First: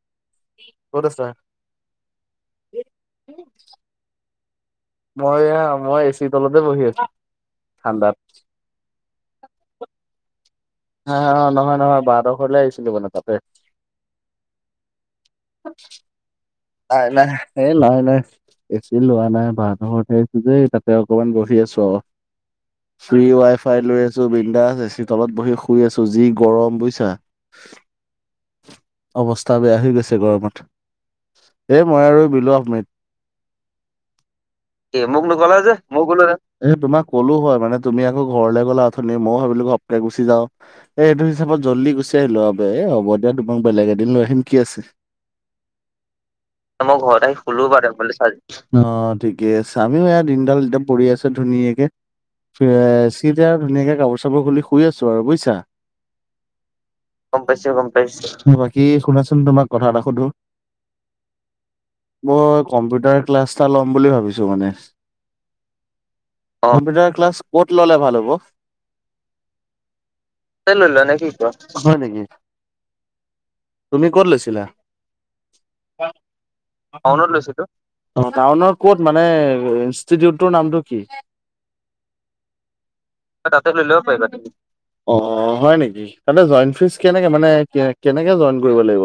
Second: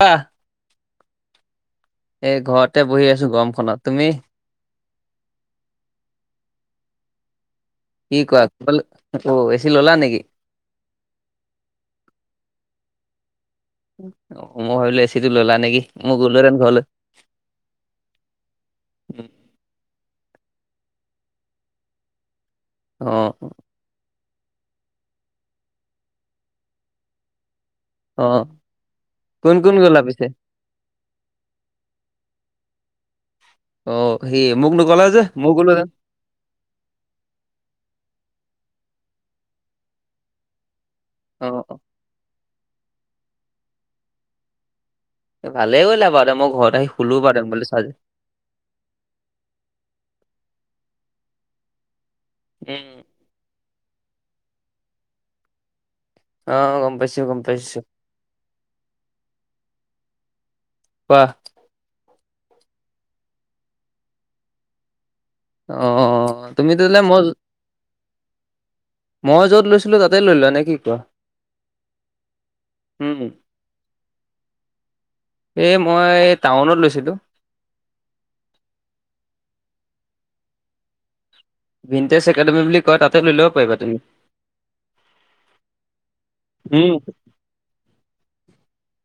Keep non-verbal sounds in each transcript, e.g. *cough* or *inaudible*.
আহ। ক'ত আছা? এই ঘৰতে বহি আছো গৰমখনত, তুমি? মই এয়া মই এ চি তলতে বহি আছো। ঠাণ্ডাত। কি কোৱা অ' এ চি ল'লা নেকি? হা অ' নহয় নহয় বাহতঁৰ ঘৰলে আহিছিলো মানে তাতে। মই ভাবিলো এসচি টো ল'লা নেকি মোৰ গ'লো হেনেন ঘৰলৈ। নাই নাই। এ নাই নাই এ চি লোৱা নাই বাহঁতৰ ঘৰত আহিছো যে তাতে অকমান বহি আছো আৰু। অ ফ্ৰি ৱাই ফাই লৈ আছো বিণ্ডাছ এ চি তলত বহি শুই আছো যি গৰম বুজিছা। অ কোন অৱস্থা কোন বেয়া হৈ গ'লা গৈছে পিছে গৰমত এ মই আৰু বিলো আহমেদ। অ সি মোক নকলা এই যে মোক মই নক'লা যে গলোহেতেন মইয়ো গ'লো হেতেন। এ তোমাক ক'লো হয় মানে তুমি আকৌ ঘৰলৈ গ'লে উঠনি ময়ো ভাবিলো ঘপকে গুচি যাওঁ। এ এইটো অ হিচাপত অ জল্দি গুচি আহিলো বে এ হ'ব দিয়া তোমাক বেলেগ এদিন লৈ আহিম কি আছে। ভালে কৰিলা বাৰু দে মই ঘৰত আহি শুলো বাৰু দে মোবাইলটো চাৰ্জ দি। অ', ঠিকে আামিও এয়া দিনডাল একদম পৰি আছো ধুনীয়াকে এ উম তেতিয়া আৰু ধুনীয়াকে কাপোৰ চাপোৰ খুলি শুই আছো আৰু বুজিছা। অ গম পাইছো গম পাইছো গম পাইছ বাকী শুনাচোন তোমাক কথা এটা সুধো। কোৱা। মই কম্পিউটাৰ ক্লাছ এটা ল'ম বুলি ভাবিছো মানে। অ তুমি তেতিয়াহ'লে কম্পিউটাৰ মই ক্লাছ ক'ত ল'লে ভাল হ'ব? মই য'ত লৈছিলো তাতে লোৱা। নে কি লৈ কোৱা লোৱা নে কি কোৱা হয় নেকি, উম তুমি ক'ত লৈছিলা? এ মই টাউনত লৈছো। টাউনত লৈছিলো। অ', টাউনৰ ক'ত মানে ইনষ্টিটিউটৰ নামটো কি? ভিনটেজ একাডেমি বুলি কয় তাতে লৈ ল'ব পাৰিবা তুমি। *inaudible* অ', হয় নেকি তাতে জই উম ফ্ৰিজ কেনেকে মানে কেনেকে জইন কৰিব লাগিব?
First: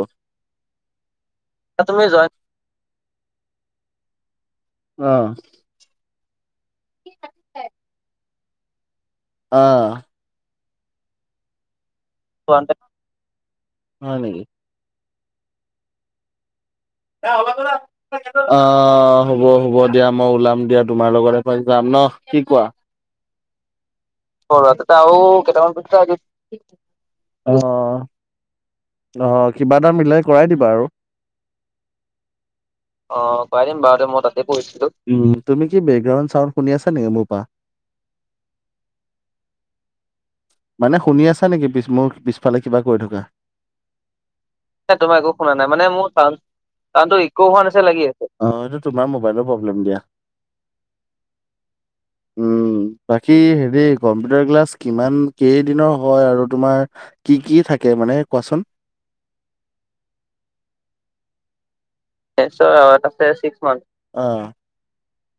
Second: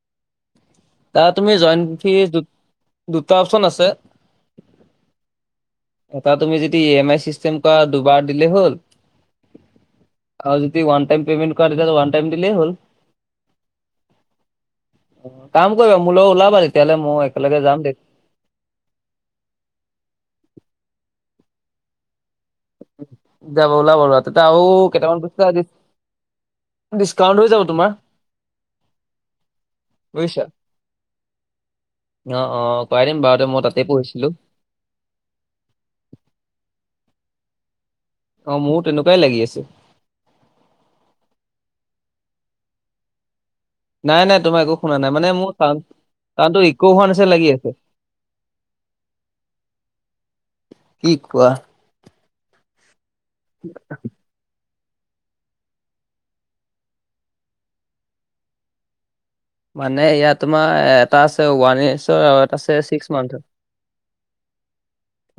তাৰ তুমি জইণ্ট তুমি ফি জইন দুটা অপশচন আছে। অ'। এটা তুমি যদি ই এম আই চিষ্টেম কৰা দুবাৰ দিলে হ'ল। অ'। আৰু যদি ওৱান টাইম পেমেণ্ট কৰা তেতিয়া হ'লে ওৱান টাইম দিলে হ'ল। হয় নেকি? কাম কৰিবা মোৰ লগত ওলাবা। তেতিয়াহ'লে মই একেলগে যাম দে *inaudible* অ', হ'ব হ'ব দিয়া মই ওলাম দিয়া তোমাৰ লগত এপাক যাম নহ কি কোৱা? *inaudible* কেইটামান *unintelligible* পইচা ডিচ- কেইটামান *unintelligible* ডিচকাউন্ট হৈ যাব তোমাৰ অ'। অ', কিবা এটা মিলাই বুজিছা কৰাই দিবা আৰু। অ', অ', কৰাই দিম অ', বাৰু দে কৰাই মই দিম তাতে বাৰু মই পঢ়িছিলো। তাতে পঢ়িছিলোঁ। তুমি কি বেকগ্ৰাউণ্ড চাউড শুনি আছা নেকি মোৰ পৰা? অ', মোৰো তেনেকুৱাই লাগি আছে। মানে শুনি আছা নেকি পিছ মোৰ পিছফালে কিবা কৰি থকা। নাই নাই তোমাৰ একো শুনা নাই তোমাৰ মানে একো মোৰ শুনা নাই চাউণ্ড মানে মোৰ চাউণ্ডটো ইকো হোৱা চাউন্ডটো নিচিনা ইকৌ লাগি হোৱা আছে নিচিনা লাগি আছে। অ', এইটো তোমাৰ মোবাইলৰ প্ৰব্লেম দিয়া। কি কোৱা! উম, বাকী হেৰি কম্পিউটাৰ ক্লাছ কিমান কেইদিনৰ হয়, আৰু তোমাৰ কি, কি থাকে মানে কোৱাচোন? মানে ইয়াত তোমাৰ এটা আছে ওৱান ইয়েৰচ আৰু এটা আছে তাৰপিছত চিক্স আছে মান্থ। ছিক্স অ,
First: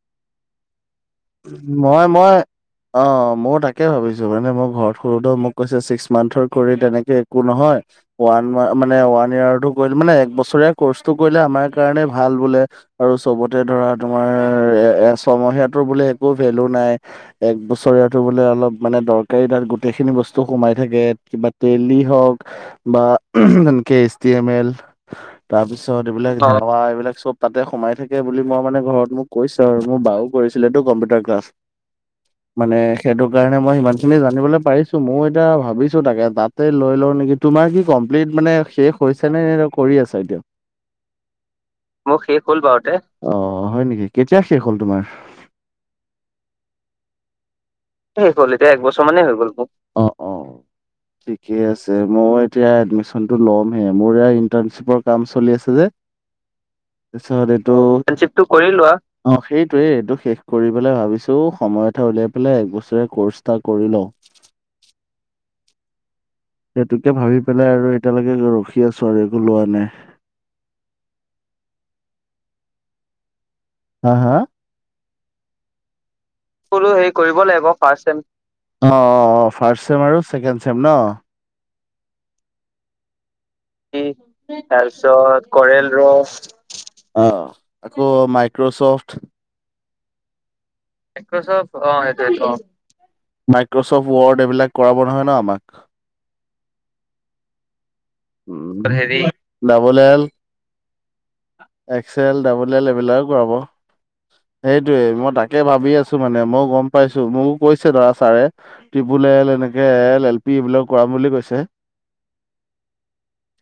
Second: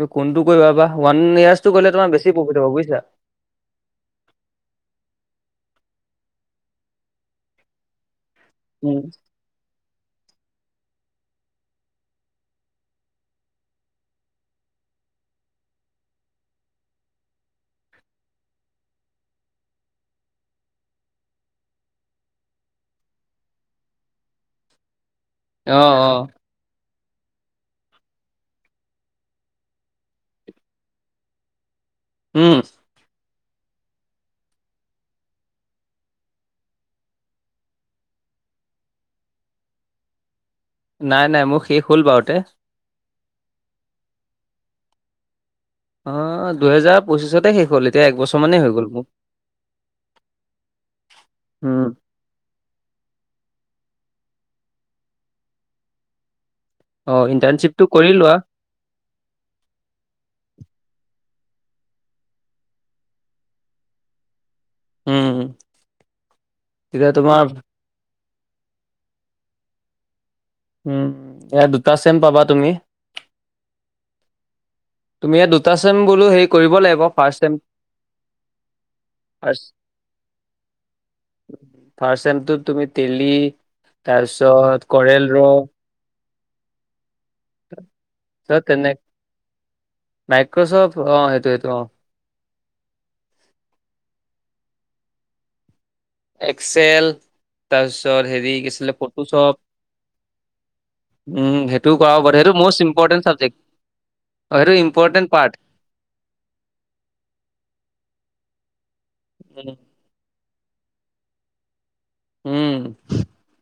ত' কোনটো কৰিবা বা ওৱান ইয়েৰচটো তোমাৰ মই কৰিলে মই বেছি প্ৰফিট হ'ব বুইছা। অ', অ', ময়ো তাকে তাকে ভাবিছোঁ মানে মই ঘৰত সোধোতেও মোক কৈছে ছিক্স মান্থৰ কৰি তেনেকে একো নহয় ওৱান মানে ওৱান ইয়েৰটো কৰিলে মানে এক বছৰীয়া কৰ্চটো কৰিলে আমাৰ কাৰণে ভাল বোলে। আৰু চবতে ধৰা তোমাৰ এ, ছমহীয়াটোৰ বোলে একো ভেলু নাই। এক বছৰীয়াটো বোলে অলপ মানে দৰকাৰী তাত গোটেইখিনি বস্তু সোমাই থাকে কিবা *unintelligible* হওঁক। বা এনেকে এইচটি এম এল অ তাৰপিছত অ এইবিলাক *unintelligible* এইবিলাক চব তাতে সোমাই থাকে বুলি মই মানে ঘৰত মোক কৈছে আৰু মোৰ বা ও কৰিছিলেটো কম্পিউটাৰ ক্লাছ। উম মানে সেইটোকাৰণে মই সিমানখিনি জানিবলৈ পাৰিছোঁ ময়ো এতিয়া ভাবিছোঁ তাকে, তাতে লৈ লওঁ নেকি? তোমাৰ কি কমপ্লিট মানে শেষ হৈছেনে ন কৰি আছা এতিয়াও? নাই, নাই মোৰ শে মোৰ শেষ হ'ল বাৰুতে। অ', হয়, নেকি কেতিয়া শেষ হ'ল তোমাৰ? অ', দুহেজাৰ পঁচিছতে শেষ হ'ল এতিয়া শেষ একবছৰ হ'ল মানেই এতিয়া হৈ গ'ল মোৰ একবছৰ মানেই হৈ গ'ল মোৰ। অ', অ', ঠিকেই উম আছে। মইও এতিয়া এডমিশ্যনটো ল'মহে মোৰ এয়া ইন্টাৰশ্বিপৰ কাম চলি আছে যে। অ *inaudible* কৰি ইণ্টাৰ্ণশ্বিপটো কৰি লোৱা অ', সেইটোয়ে এইটো শেষ কৰি পেলাই ভাবিছোঁ সময় এটা উলিয়াই পেলাই এক বছৰ ৰীয়া কৰ্চ এটা কৰি লওঁ। উম। তেতিয়া সেইটোকে ভাবি তোমাৰ পেলাই আৰু এতিয়ালৈকে ৰখি আছোঁ আৰু একো লোৱা নাই। উম, এ, দুটা চেম পাবা তুমি। হা, হা! তুমি এতিয়া দুটা চেম বোলো হে বোলো হেৰি কৰিব লাগিব ফাষ্ট ছেম, অ', অ', ফাষ্ট ছেম আৰু ছেকেণ্ড ছেম ন! ফাষ্ট ছেমটোত তুমি ডেইলী *unintelligible* তাৰপিছত কৰেল ৰ অ', আকৌ তাৰপিছত তেনে মাইক্ৰ'চফ্ট মাইক্ৰচফ্ট অ সেইটো সেইটো মাইক্ৰচফ্ট, অ', সেইটোৱে টো অ', মাইক্ৰচফট ৱৰ্ড এইবিলাক কৰাব নহয় ন আমাক? এক্সেল তাৰপিছত হেৰি' কি আছিলে ফটোশ্বপ। ডাবল এল, উম, সেইটোও কৰাব এক্সেল, *unintelligible* সেইটো ডাবল এল ম'ষ্ট ইম্পৰ্টেণ্ট এইবিলাকো কৰাব। চাবজেক্ট। অ', সেইটো ইম্পৰ্টেণ্ট পাৰ্ট। ছোঁ মানে মইও গম পাইছোঁ মোকো কৈছে ধৰা ছাৰে ট্ৰিবল এল এনেকে এল, এল পি এইবিলাক কৰাম বুলি কৈছে। উম।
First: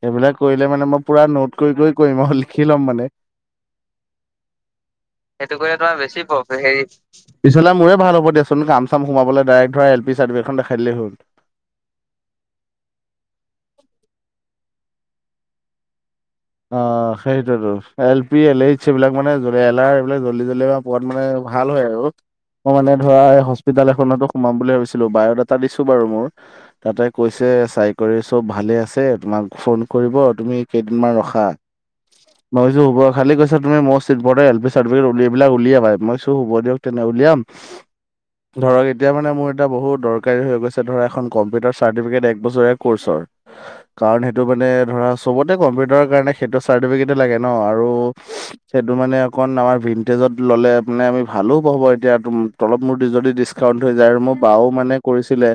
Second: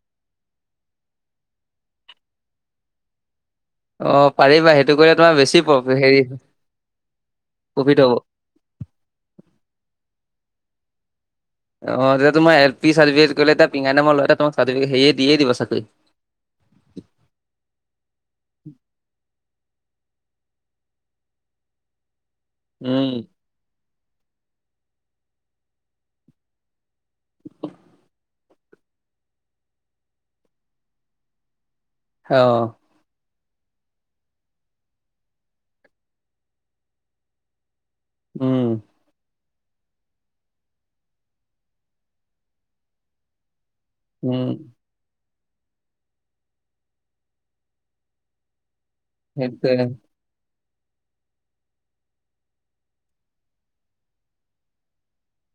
সেইবিলাক কৰিলে মানে মই পুৰা নোট কৰি, কৰি কৰিম আৰু লিখি ল'ম মানে। অ', পাৰিবা সেইটো কৰিলে তোমাৰ বেছি সেইটো কৰিলে প্ৰ তোমাৰ হেৰি বেছি প্ৰফিট, পিছলে মোৰে ভাল হ'ব দিয়া চো চোন কাম চাম সোমাবলে ডাইৰেক্ট ধৰা এল পি চাৰ্টফিকেটখন দেখাই দিলে হ'ল। অ', তেতিয়া তোমাৰ এল পি চাৰ্টিফিকেট ক'লে তাত পিঙা নামৰ ল'ৰা এটাই তোমাক চাৰ্টিফিকেট সেই দিয়ে দিব চাকৰি। অ', সেইটোয়েটো এল পি, এল এইচ এইবিলাক মানে এলাৰ এইবিলাক জল্দি জল্দি বা পোৱাত মানে ভাল হয়, আৰু আকৌ মানে উম, ধৰা এই হস- হস্পিতাল এখনতো সোমাম বুলি ভাবিছিলোঁ বায়'ডাটা দিছোঁ বাৰু মোৰ তাতে কৈছে চাই কৰি চব ভালে আছে তোমাক ফোন কৰিব তুমি কেইদিনমান ৰখা খা, মই অ', কৈছোঁ হ'ব খালি কৈছে তুমি মষ্ট *unintelligible* এল পি চাৰ্টিফিকেট উলিয়া এইবিলাক উলিয়াবাই, মই কৈছোঁ হ'ব দিয়ক তেন্তে উলিয়াম। উম, ধৰক এতিয়া মানে মোৰ এটা বহুত দৰকাৰী হৈ গৈছে ধৰ এখন কম্পিউটাৰ চাৰ্টিফিকেট এক বছৰীয়া কৰ্চৰ কাৰণ সেইটো মানে উম, ধৰা চবতে কম্পিউটাৰৰ কাৰণে সেইটো চাৰ্টিফিকেট লাগে ন' আৰু সেইটো মানে অকণ আমাৰ সেইটোৱে। ভন্টেজত ললে মানে আমি ভালো হব এতিয়া অলপ মোৰ যদি ডিচকাউন্ট হৈ যায় আৰু মোৰ বাও মানে কৰিছিলে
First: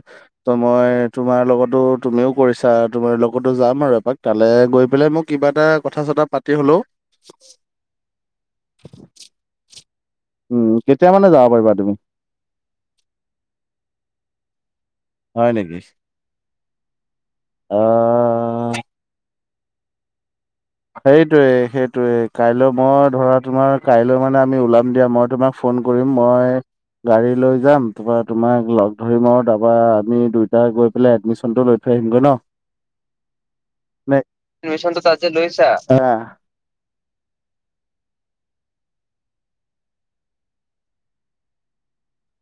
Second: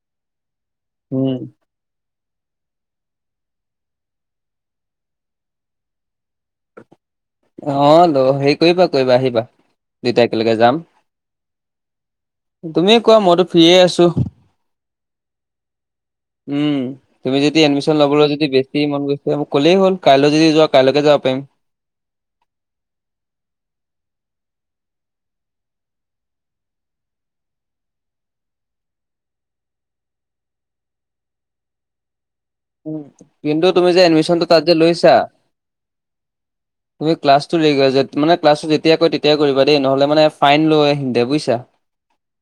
ত' মই উম, তোমাৰ লগতো তুমিও কৰিছা তুমাৰ লগতো যাম আৰু এপাক তালে গৈ পেলাই মোক কিবা এটা কথা চথা পাতি হ'লেও অ' ল হেৰি কৰিবা কৰিবা আহিবা দুইটা একেলগে উম যাম কেতিয়া মানে যাব পাৰিবা তুমি? তুমিয়ে কোৱা মইতো ফ্ৰী য়ে আছো। হয় নেকি? উম' তুমি যদি এডমিশন ল'বলৈ যদি আহ বেছি কি মন গৈছে মোক ক'লেই হ'ল কাইলৈ যদি যোৱা কাইলৈকে যাব পাৰিম। সেইটোয়ে সেইটোয়ে কাইলৈ মই ধৰা তোমাৰ কাইলৈ মানে আমি ওলাম দিয়া মই তোমাক ফোন কৰিম মই গাড়ী লৈ যাম তাৰপৰা তোমাক লগ ধৰিম আৰু তাৰপা আমি দুইটা গৈ পেলাই এডমিশনটো লৈ থৈ আহিম গই ন'। কিন্তু তুমি যে নে এডমিশনতটো তাত যে এডমিশ্যনটো লৈছা তাত লৈছা তুমি ক্লাছটো *unintelligible* মানে ক্লাছটো যেতিয়া কয় তেতিয়াই কৰিবা দেই নহ'লে মানে ফাইন লয় সিঁহতে বুজিছা।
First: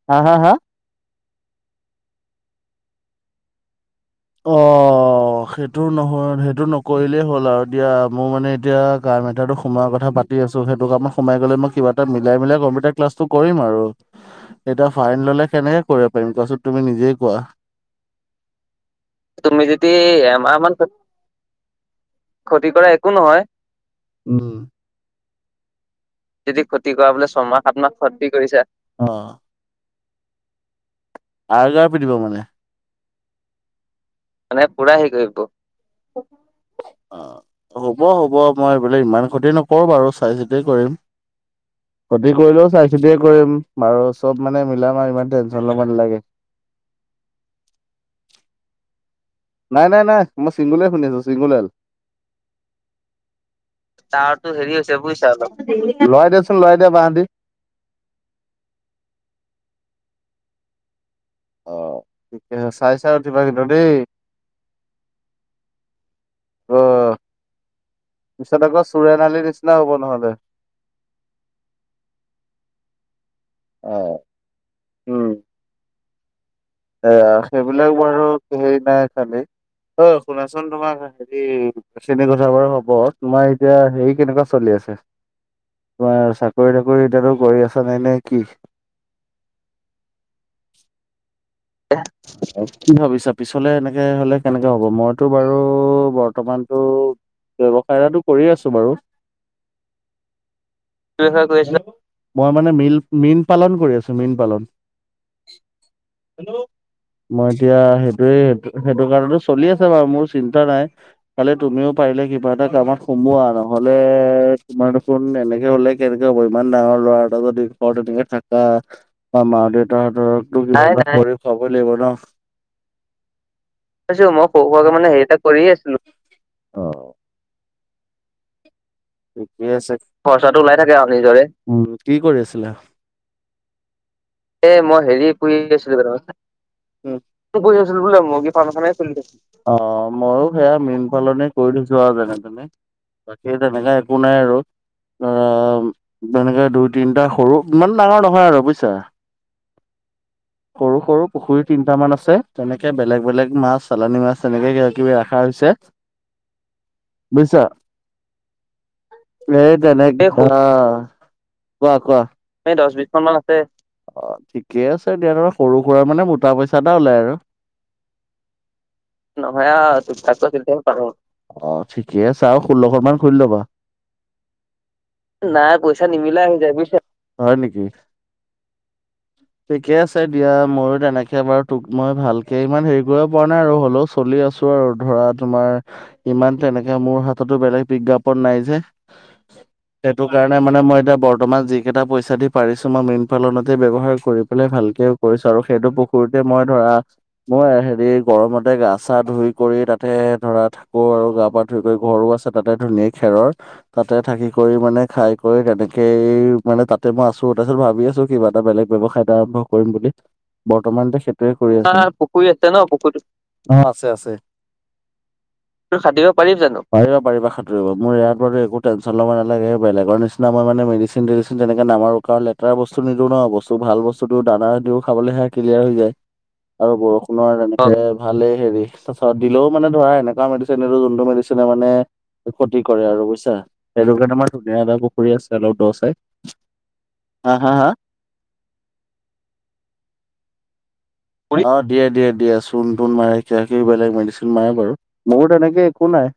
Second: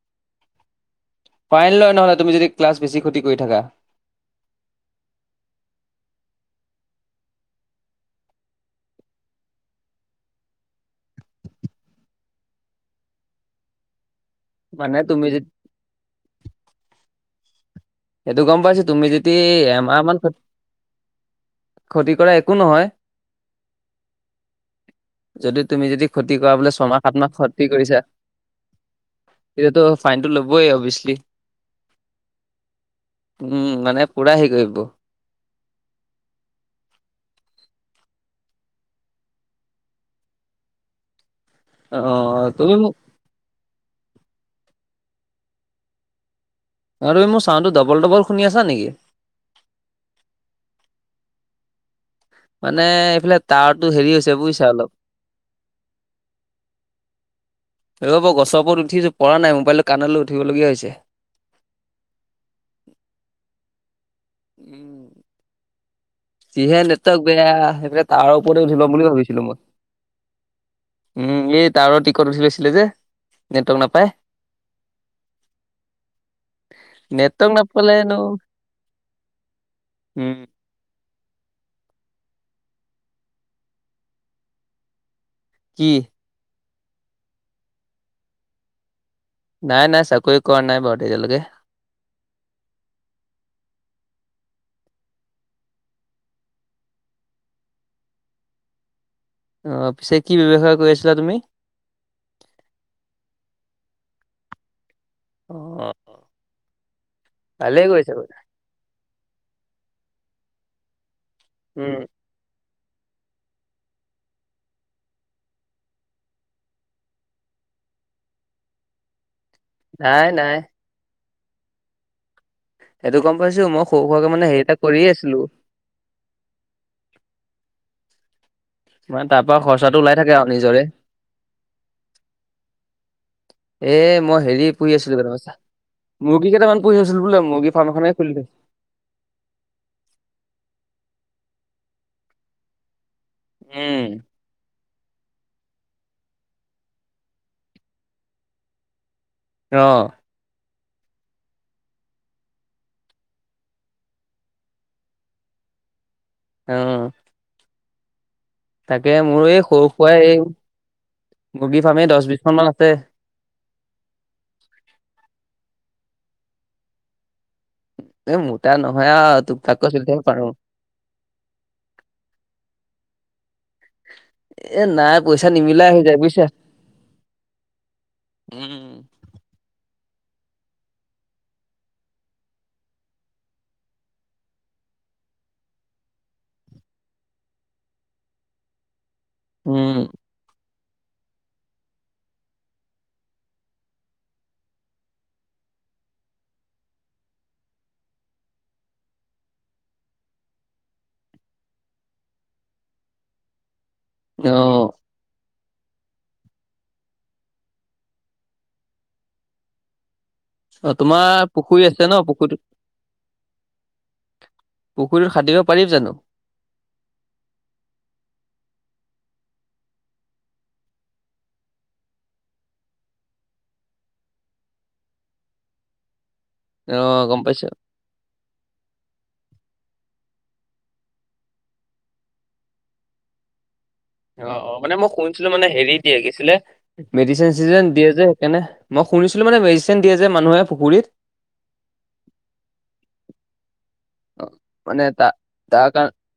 হা হা হা ফাইন লয় নহ'লে তুমি যদি ক্লাছ বেছি ক্ষতি কৰি থাকা। অ' অ' সেইটো নহয় সেইটো নকৰিলেই হ'ল আৰু দিয়া মোৰ মানে এতিয়া কাম এটাটো সোমোৱাৰ কথা পাটি আছো সেইটো কামত সোমাই গলে মই কিবা এটা মিলাই মিলাই কম্পিউটাৰ ক্লাছটো কৰিম আৰু এতিয়া মানে তুমি ফাইন যে ল'লে কেনেকে কৰিব পাৰিম কোৱাচোন তুমি নিজেই কোৱা। সেইটো গম পাইছো তুমি যদি তুমি যদি এমাহ মান ক্ষতি এমাহ মান ক্ষতি কৰা একো ক্ষতি নহয় কৰা একো নহয়। উম। যদি তুমি যদি ক্ষতি যদি কৰাবলৈ ক্ষতি ছমাহ কৰা বোলে সাতমাহ ছমাহ ক্ষতি সাত মাহ কৰিছা ক্ষতি কৰিছা। অ' এতিয়াতো ফাইনটো লবই অভিয়াচলি। আৰগাৰ পিটিব মানে উম' মানে পুৰা হেৰি মানে কৰিব পুৰা হেৰি কৰিব হ'ব হ'ব মই বোলে ইমান ক্ষতি নকৰো বাৰু চাই চিতিয় কৰিম কতি অ' কৰিলেও তুমি চাই মোক চিতিয়ে কৰিম আৰু চব মানে মিলা ম আৰু ইমান টেনশন ল'ব নালাগে আৰু এই মোৰ চাউনতটো ডাবল ডবল শুনি আছা নেকি নাই নাই নাই মই চিংগুল শুনি আছো চিংগুল মানে এইফালে টাৱাৰটো হেৰি হৈছে তাৰতো বুজিছা হেৰি অলপ। হৈছে বুজিছা অলপ লৰাই দিয়াচোন লৰাই দিয়া বাহতি ৰ'ব গছৰ ওপৰত উঠিছো পৰা নাই মোবাইলটো কাণলৈ উঠিবলগীয়া হৈছে অ িকে চাই চাই থিবা কিন্ত দেি উম কিহে অ' ন বেয়া সেইফে তাৰ পিছত ওপৰতে উঠ আকৌ লম বুলি চোৰেন আলিৰ ভাবিছিলো মই নিচিনা হ'ব নহ'লে। উম এই টাৱাৰৰ টিকট উঠি লৈছিলে যে নেটৱৰ্ক নাপায় অ' উম। এ নেটৱৰ্ক সেইবিলাক নাপালেনো বাৰু হেৰি নাই খালি অ উম শুনাচোন তোমাৰ হেৰি চ্ৰেণী গোছাৰ বাৰু হব তোমাৰ এতিয়া হেৰি কেনেকুৱা চলি আছে কি তমাৰ চাকৰি তাকৰি এতিয়াতো কৰি আছা নাই নে কি নাই নাই চাকৰি কৰা নাই বাৰু তেতিয়ালৈকে এ আৰু কি ভাবিছা পিছলে এনেকে হলে কেনেকে হব মইতো বাৰু বৰ্তমানতো ব্যয়ৱসায় এটো কৰি আছো বাৰু অঁ পিছে কি ব্যৱসায় কৰি আছিলা তুমি ব্যৱসায় কৰি আছিলা? মই মানে মীল- মীন পালন কৰি আছোঁ মীন পালন। অ'। মই এতিয়া ভালেই কৰিছা বাৰু সেইটোয়ে, সেইটো কাৰণে চলি আছে বাৰু মোৰ চিন্তা নাই। খালি তুমিও উম পাৰিলে কিবা এটা কামত সোমোৱা নহ'লে তোমাৰ দুখুন এনেকে হলে কেনেকে হ'ব ইমান ডাঙৰ ল'ৰা এটা যদি ঘৰত তেনেকে থাক আ, মা নাই দেউতাহঁতৰ নাই *unintelligible* খুৱাবই লাগিব ন? সেইটো গম পাইছো মই সৰু সুৰাকে গম পাইছোঁ, মানে মই হেৰি এটা সৰু *unintelligible* কৰিয়ে মানে হেই আছিলো এটা কৰিয়ে আছিলোঁ। অ'। মানে তাৰ পৰা ঠিকে আছে, খৰচাটো ওলাই থাকে আৰু খৰচাটো ওলাই নিজৰে থাকে আৰু নিজৰে কি কৰি আছিলা? এ মই হেৰি এ, পুহি মই আছিলো হেৰি কেইটামান চা- কৰি আছিলোঁ। মুৰ্গী কেইটামান পুহি আছিলো বোলে মুৰ্গী *unintelligible* ফাৰ্ম এখনে আছিলোঁ *unintelligible* খুলি থৈছো *unintelligible* অ', ম‌ইও সেয়া মীন পালনে কৰি থৈছোঁ আৰু যেনে তেনে। বাকি তেনেকা উম একো নাই আৰু। অ', তেনেকৈ দুই তিনিটা সৰু ইমান ডাঙৰ নহয় আৰু বুজিছা? অ'। সৰু সৰু পুখুৰী তিনিটামান আছে, তেনেকে বেলেগ বেলেগ মাছ চালানী মাছ তেনেকে কিবা কিবি ৰখা হৈছে। অ বুইছা? তাকে মোৰ এই সেই সৰু সুৰাই তেনেকে এই *unintelligible* কোৱা, মুৰ্গী ফাৰ্মে দহ কোৱা বিশ খন মান এই আছে দহ বিছশ মান আছে। অ', ঠিকেই আছে দিয়া ধৰা সৰু সুৰা মানে মোটা পইচা এটা ওলাই আৰু। এ মোটা নহয় আৰু তোক তাককৈ নহয়া চলি থাকিব পাৰো *unintelligible* অ', ঠিকে আছে আৰু ষোল্লশ মান খুলি ল'বা। এ নাই পইচা নাই নিমিলাই হৈ পইচা যায় বুজিছা নিমিলা হৈ যায় বুজিছা, হয় নেকি? উম। ঠিকে আছে। ছে দিয়া ময়ো তেনেকে বাৰু তোক মই ভালকে ইমান হেৰি কৰিব পৰা নাই আৰু হ'লেও চলি আছোঁ। *unintelligible* আৰু ধৰা তোমাৰ ইমান তেনেকে মোৰ হাততো বেলেগ বিজ্ঞাপন নাই যে। উম, *unintelligible* কাৰণে মানে মই এতিয়া বৰ্তমান যি কেইটা পইচা দি পাৰিছোঁ মই মীন পালনতে ব্যৱহাৰ কৰি পেলাই ভাল কৰিছোঁ আৰু সেইটো পুখুৰীতে মই ধৰা মই হেৰি গৰমতে গা চা ধুই কৰি তাতে ধৰা থাকোঁ আৰু গা-পা *unintelligible* *unintelligible* ঘৰো আছে তাতে ধুনীয়া খেৰৰ তাতে থাকি কৰি অ', মানে খাই ম‌ই তেনেকেই মানে তাতে ম‌ই আছোঁ, তাৰপিছত ভাবি আছোঁ, কিবা এটা বেলেগ ব্যৱসায় এটা আৰম্ভ কৰিম বুলি। অ, বৰ্তমান তোমাৰ সেইটোৱে কৰি পুখুৰী আছোঁ আছে ন *unintelligible* পুখুৰী পুখুৰীটোত আছে ন? পুখুৰীত আছে, আছে। পুখুৰীটো খান্দিব পাৰি। পুখুৰীটো খান্দিব পাৰি জানো? পাৰিবা পাৰিবা খান্দিব, মোৰ ইয়াৰ ওপৰতে একো টেনচন ল'ব নালাগে। আমাৰ মানে মেডিচিন চেডিচিন তেনেকে নামাৰো কাৰণ লেতেৰা বস্তু নিদিওঁ ন, বস্তুটো ভাল বস্তু। দানা দিও খাবলে সেয়া ক্লিয়াৰ হৈ যায়, আৰু অ', গম বৰষুণৰ পাইছো। তেনেকে ভালেই হেৰি কথা পাতিলে‌ও ক্ষতি কৰে আৰু বুইছা? অ', অ, মানে মই শুনিছিলোঁ মানে দ হেৰি চাই দিয়ে মানে কি আছিলে মেডিচিন হা হা চেডিচিন হা দিয়ে যে সেইকাৰণে শুনিছিলো মানে মেডিচিন দিয়ে যে মানুহে পুখুৰীত অ', দিয়ে-দিয়ে দিয়ে চোন তোণ মাৰে কিবাকিবি বেলেগ অ, মেডিচিন মাৰে বাৰু মানে তা মোৰ তেনেকে তাৰ একো কাৰ নাই।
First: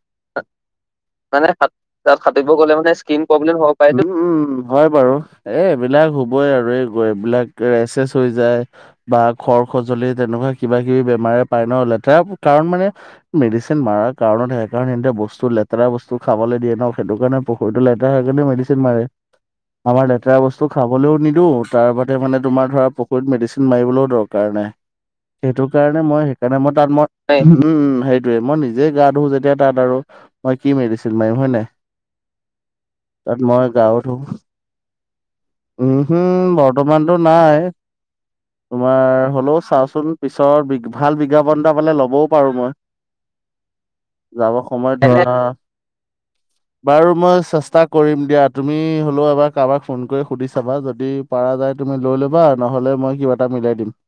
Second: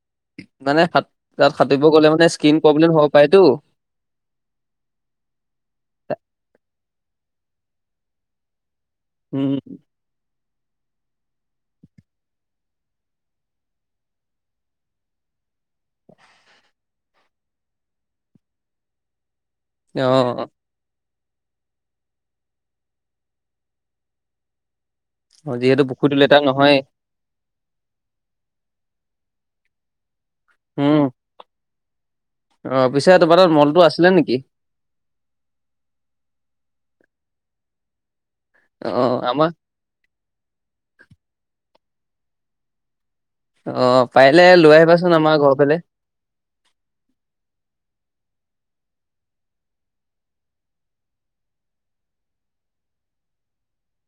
মানে সাত মানে তাত সাঁতুৰিব গ'লে খাট- মানে খাটিব স্কিন গ'লে প্ৰব্লেম মানে হ'ব স্কিন পাৰেতো। প্ৰব্লেম হ *unintelligible* উম, উম, হয় বাৰু। এ, এইবিলাক শুবই আৰু এই এইবিলাক এচেচ হৈ যায় বা উম, ঘৰ সজুলি তেনেকুৱা কিবা কিবি বেমাৰে পায় ন লেতেৰা কাৰণ মানে মেডিচিন মাৰা কাৰণত সেইকাৰণে হেন্তে বস্তু লেতেৰা বস্তু খাবলৈ দিয়ে ন সেইটো কাৰণে পুখুৰীটো লেতেৰা সেই কাৰণে মেডিচিন মাৰে আমাৰ লেতেৰা অ', বস্তু খাবলৈও নিদিওঁ। তাৰ বাদে মানে তোমাৰ ধৰা পুখুৰীত মেডিচিন মাৰিবলৈও দৰৱ কাৰণে অ, সেইটো যিহেতু কাৰণে পুখুৰীটো মই লেতেৰা সেইকাৰণে মই নহয়েই। তাত মই উম, উম, সেইটোয়ে মই নিজে গা ধু যেতিয়া তাত আৰু মই কি উম, মেডিচিন মাৰিম হয় ন অ', পিছে তোমাৰ তাত মই মলটো গাৰ আছিলে ধো নেকি? উম, হম বৰ্তমানতটো নাই তোমাৰ অ', আমাৰ চাওঁচোন পিছৰ বি ভাল বিজ্ঞাপন এটা পালে ল'বও পাৰো মই। অ'পাৰিলে যাব লৈ সময়ত আহিবাচোন ধৰা আমাৰ ঘৰ ফালে। *inaudible* বাৰু মই চেষ্টা কৰিম দিয়া। তুমি হ'লেও এবাৰ কাৰোবাক ফোন কৰি সুধি চাবা যদি পৰাৰা যায়, তুমি লৈ ল'বা নহ'লে মই কিবা এটা মিলাই দিম।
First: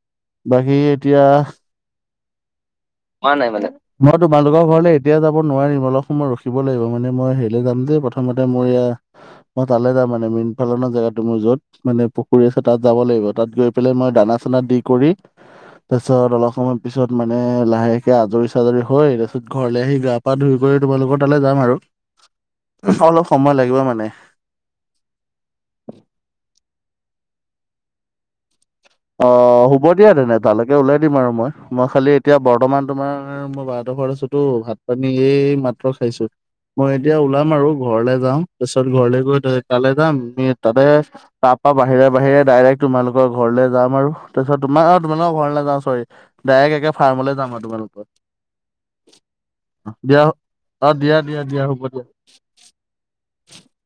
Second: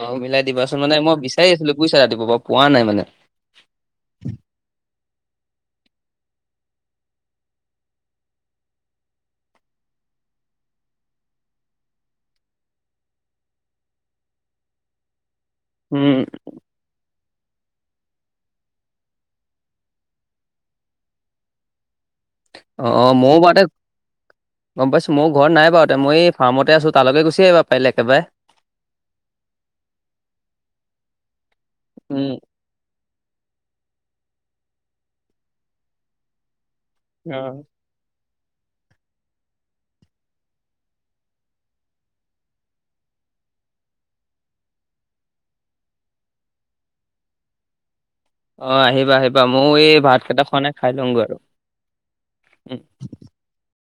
অ' মিলাই বাকী দিবাচোন মানে মই এতিয়া বিচাৰি আছিলো বুইছা ৰাতিপুৱা পৰা পোৱা নাই মানে। হোৱা নাই মানে। মই তোমালোকৰ ঘৰলৈ এতিয়াও যাব নোৱাৰিম। অলপ সময় ৰখিব লাগিব। মানে মই হেৰিলে যাম যে, প্ৰথমতে মোৰ ইয়াৰ মই তালে যাম মানে মীন পালনৰ জেগাটো মোৰ য'ত। মানে পুখুৰী আছে, তাত যাব লাগিব। তাত গৈ পেলাই মই দানা চানা দি কৰি। উম তাৰপিছত অলপ সময় পিছত মানে লাহেকে আজৰি চাজৰি হৈ তাৰপিছত ঘৰলৈ আহি গা পা ধুই কৰি তোমালোকৰ তালৈ যাম আৰু। অ আৰু অলপ ময়ো সময় বাৰুতে লাগিব মানে। গ'ম পাইছো। মোৰ ঘৰত নাই বাৰু মই ফাৰমতে আছো, তালৈকে গুচি আহিবা পাৰিলে একে বাৰে। অ' হ'ব দিয়া তেনে তালৈকে উওলাই দিম আৰু মই মই খালি উম এতিয়া বৰ্তমান তোমাৰ মই বাহঁত ঘৰত আছোতো ভাত পানী এই মাত্ৰ খাইছোঁ। মই এতিয়া অ ওলাম আৰু ঘৰলে যাওঁ তাৰপিছত ঘৰলে গৈ তালৈ যাম। আমি তাতে তাৰ পৰা বাহিৰে বাহিৰে ডাইৰেক্ট তোমালোকৰ ঘৰলৈ যাম আৰু তাৰপিছত তোমাৰ তোমালোকৰ ঘৰলৈ নাজাও চৰি ডাইৰেক্ট একে ফাৰ্মলৈ যাম আৰু তোমালোকৰ। অ' আহিবা আহিবা মও এই ভাত দিয়া কেইটা খোৱা নাই, খাই অ দিয়া লওঁগৈ আৰু দিয়া দিয়া হ'ব দিয়া উম।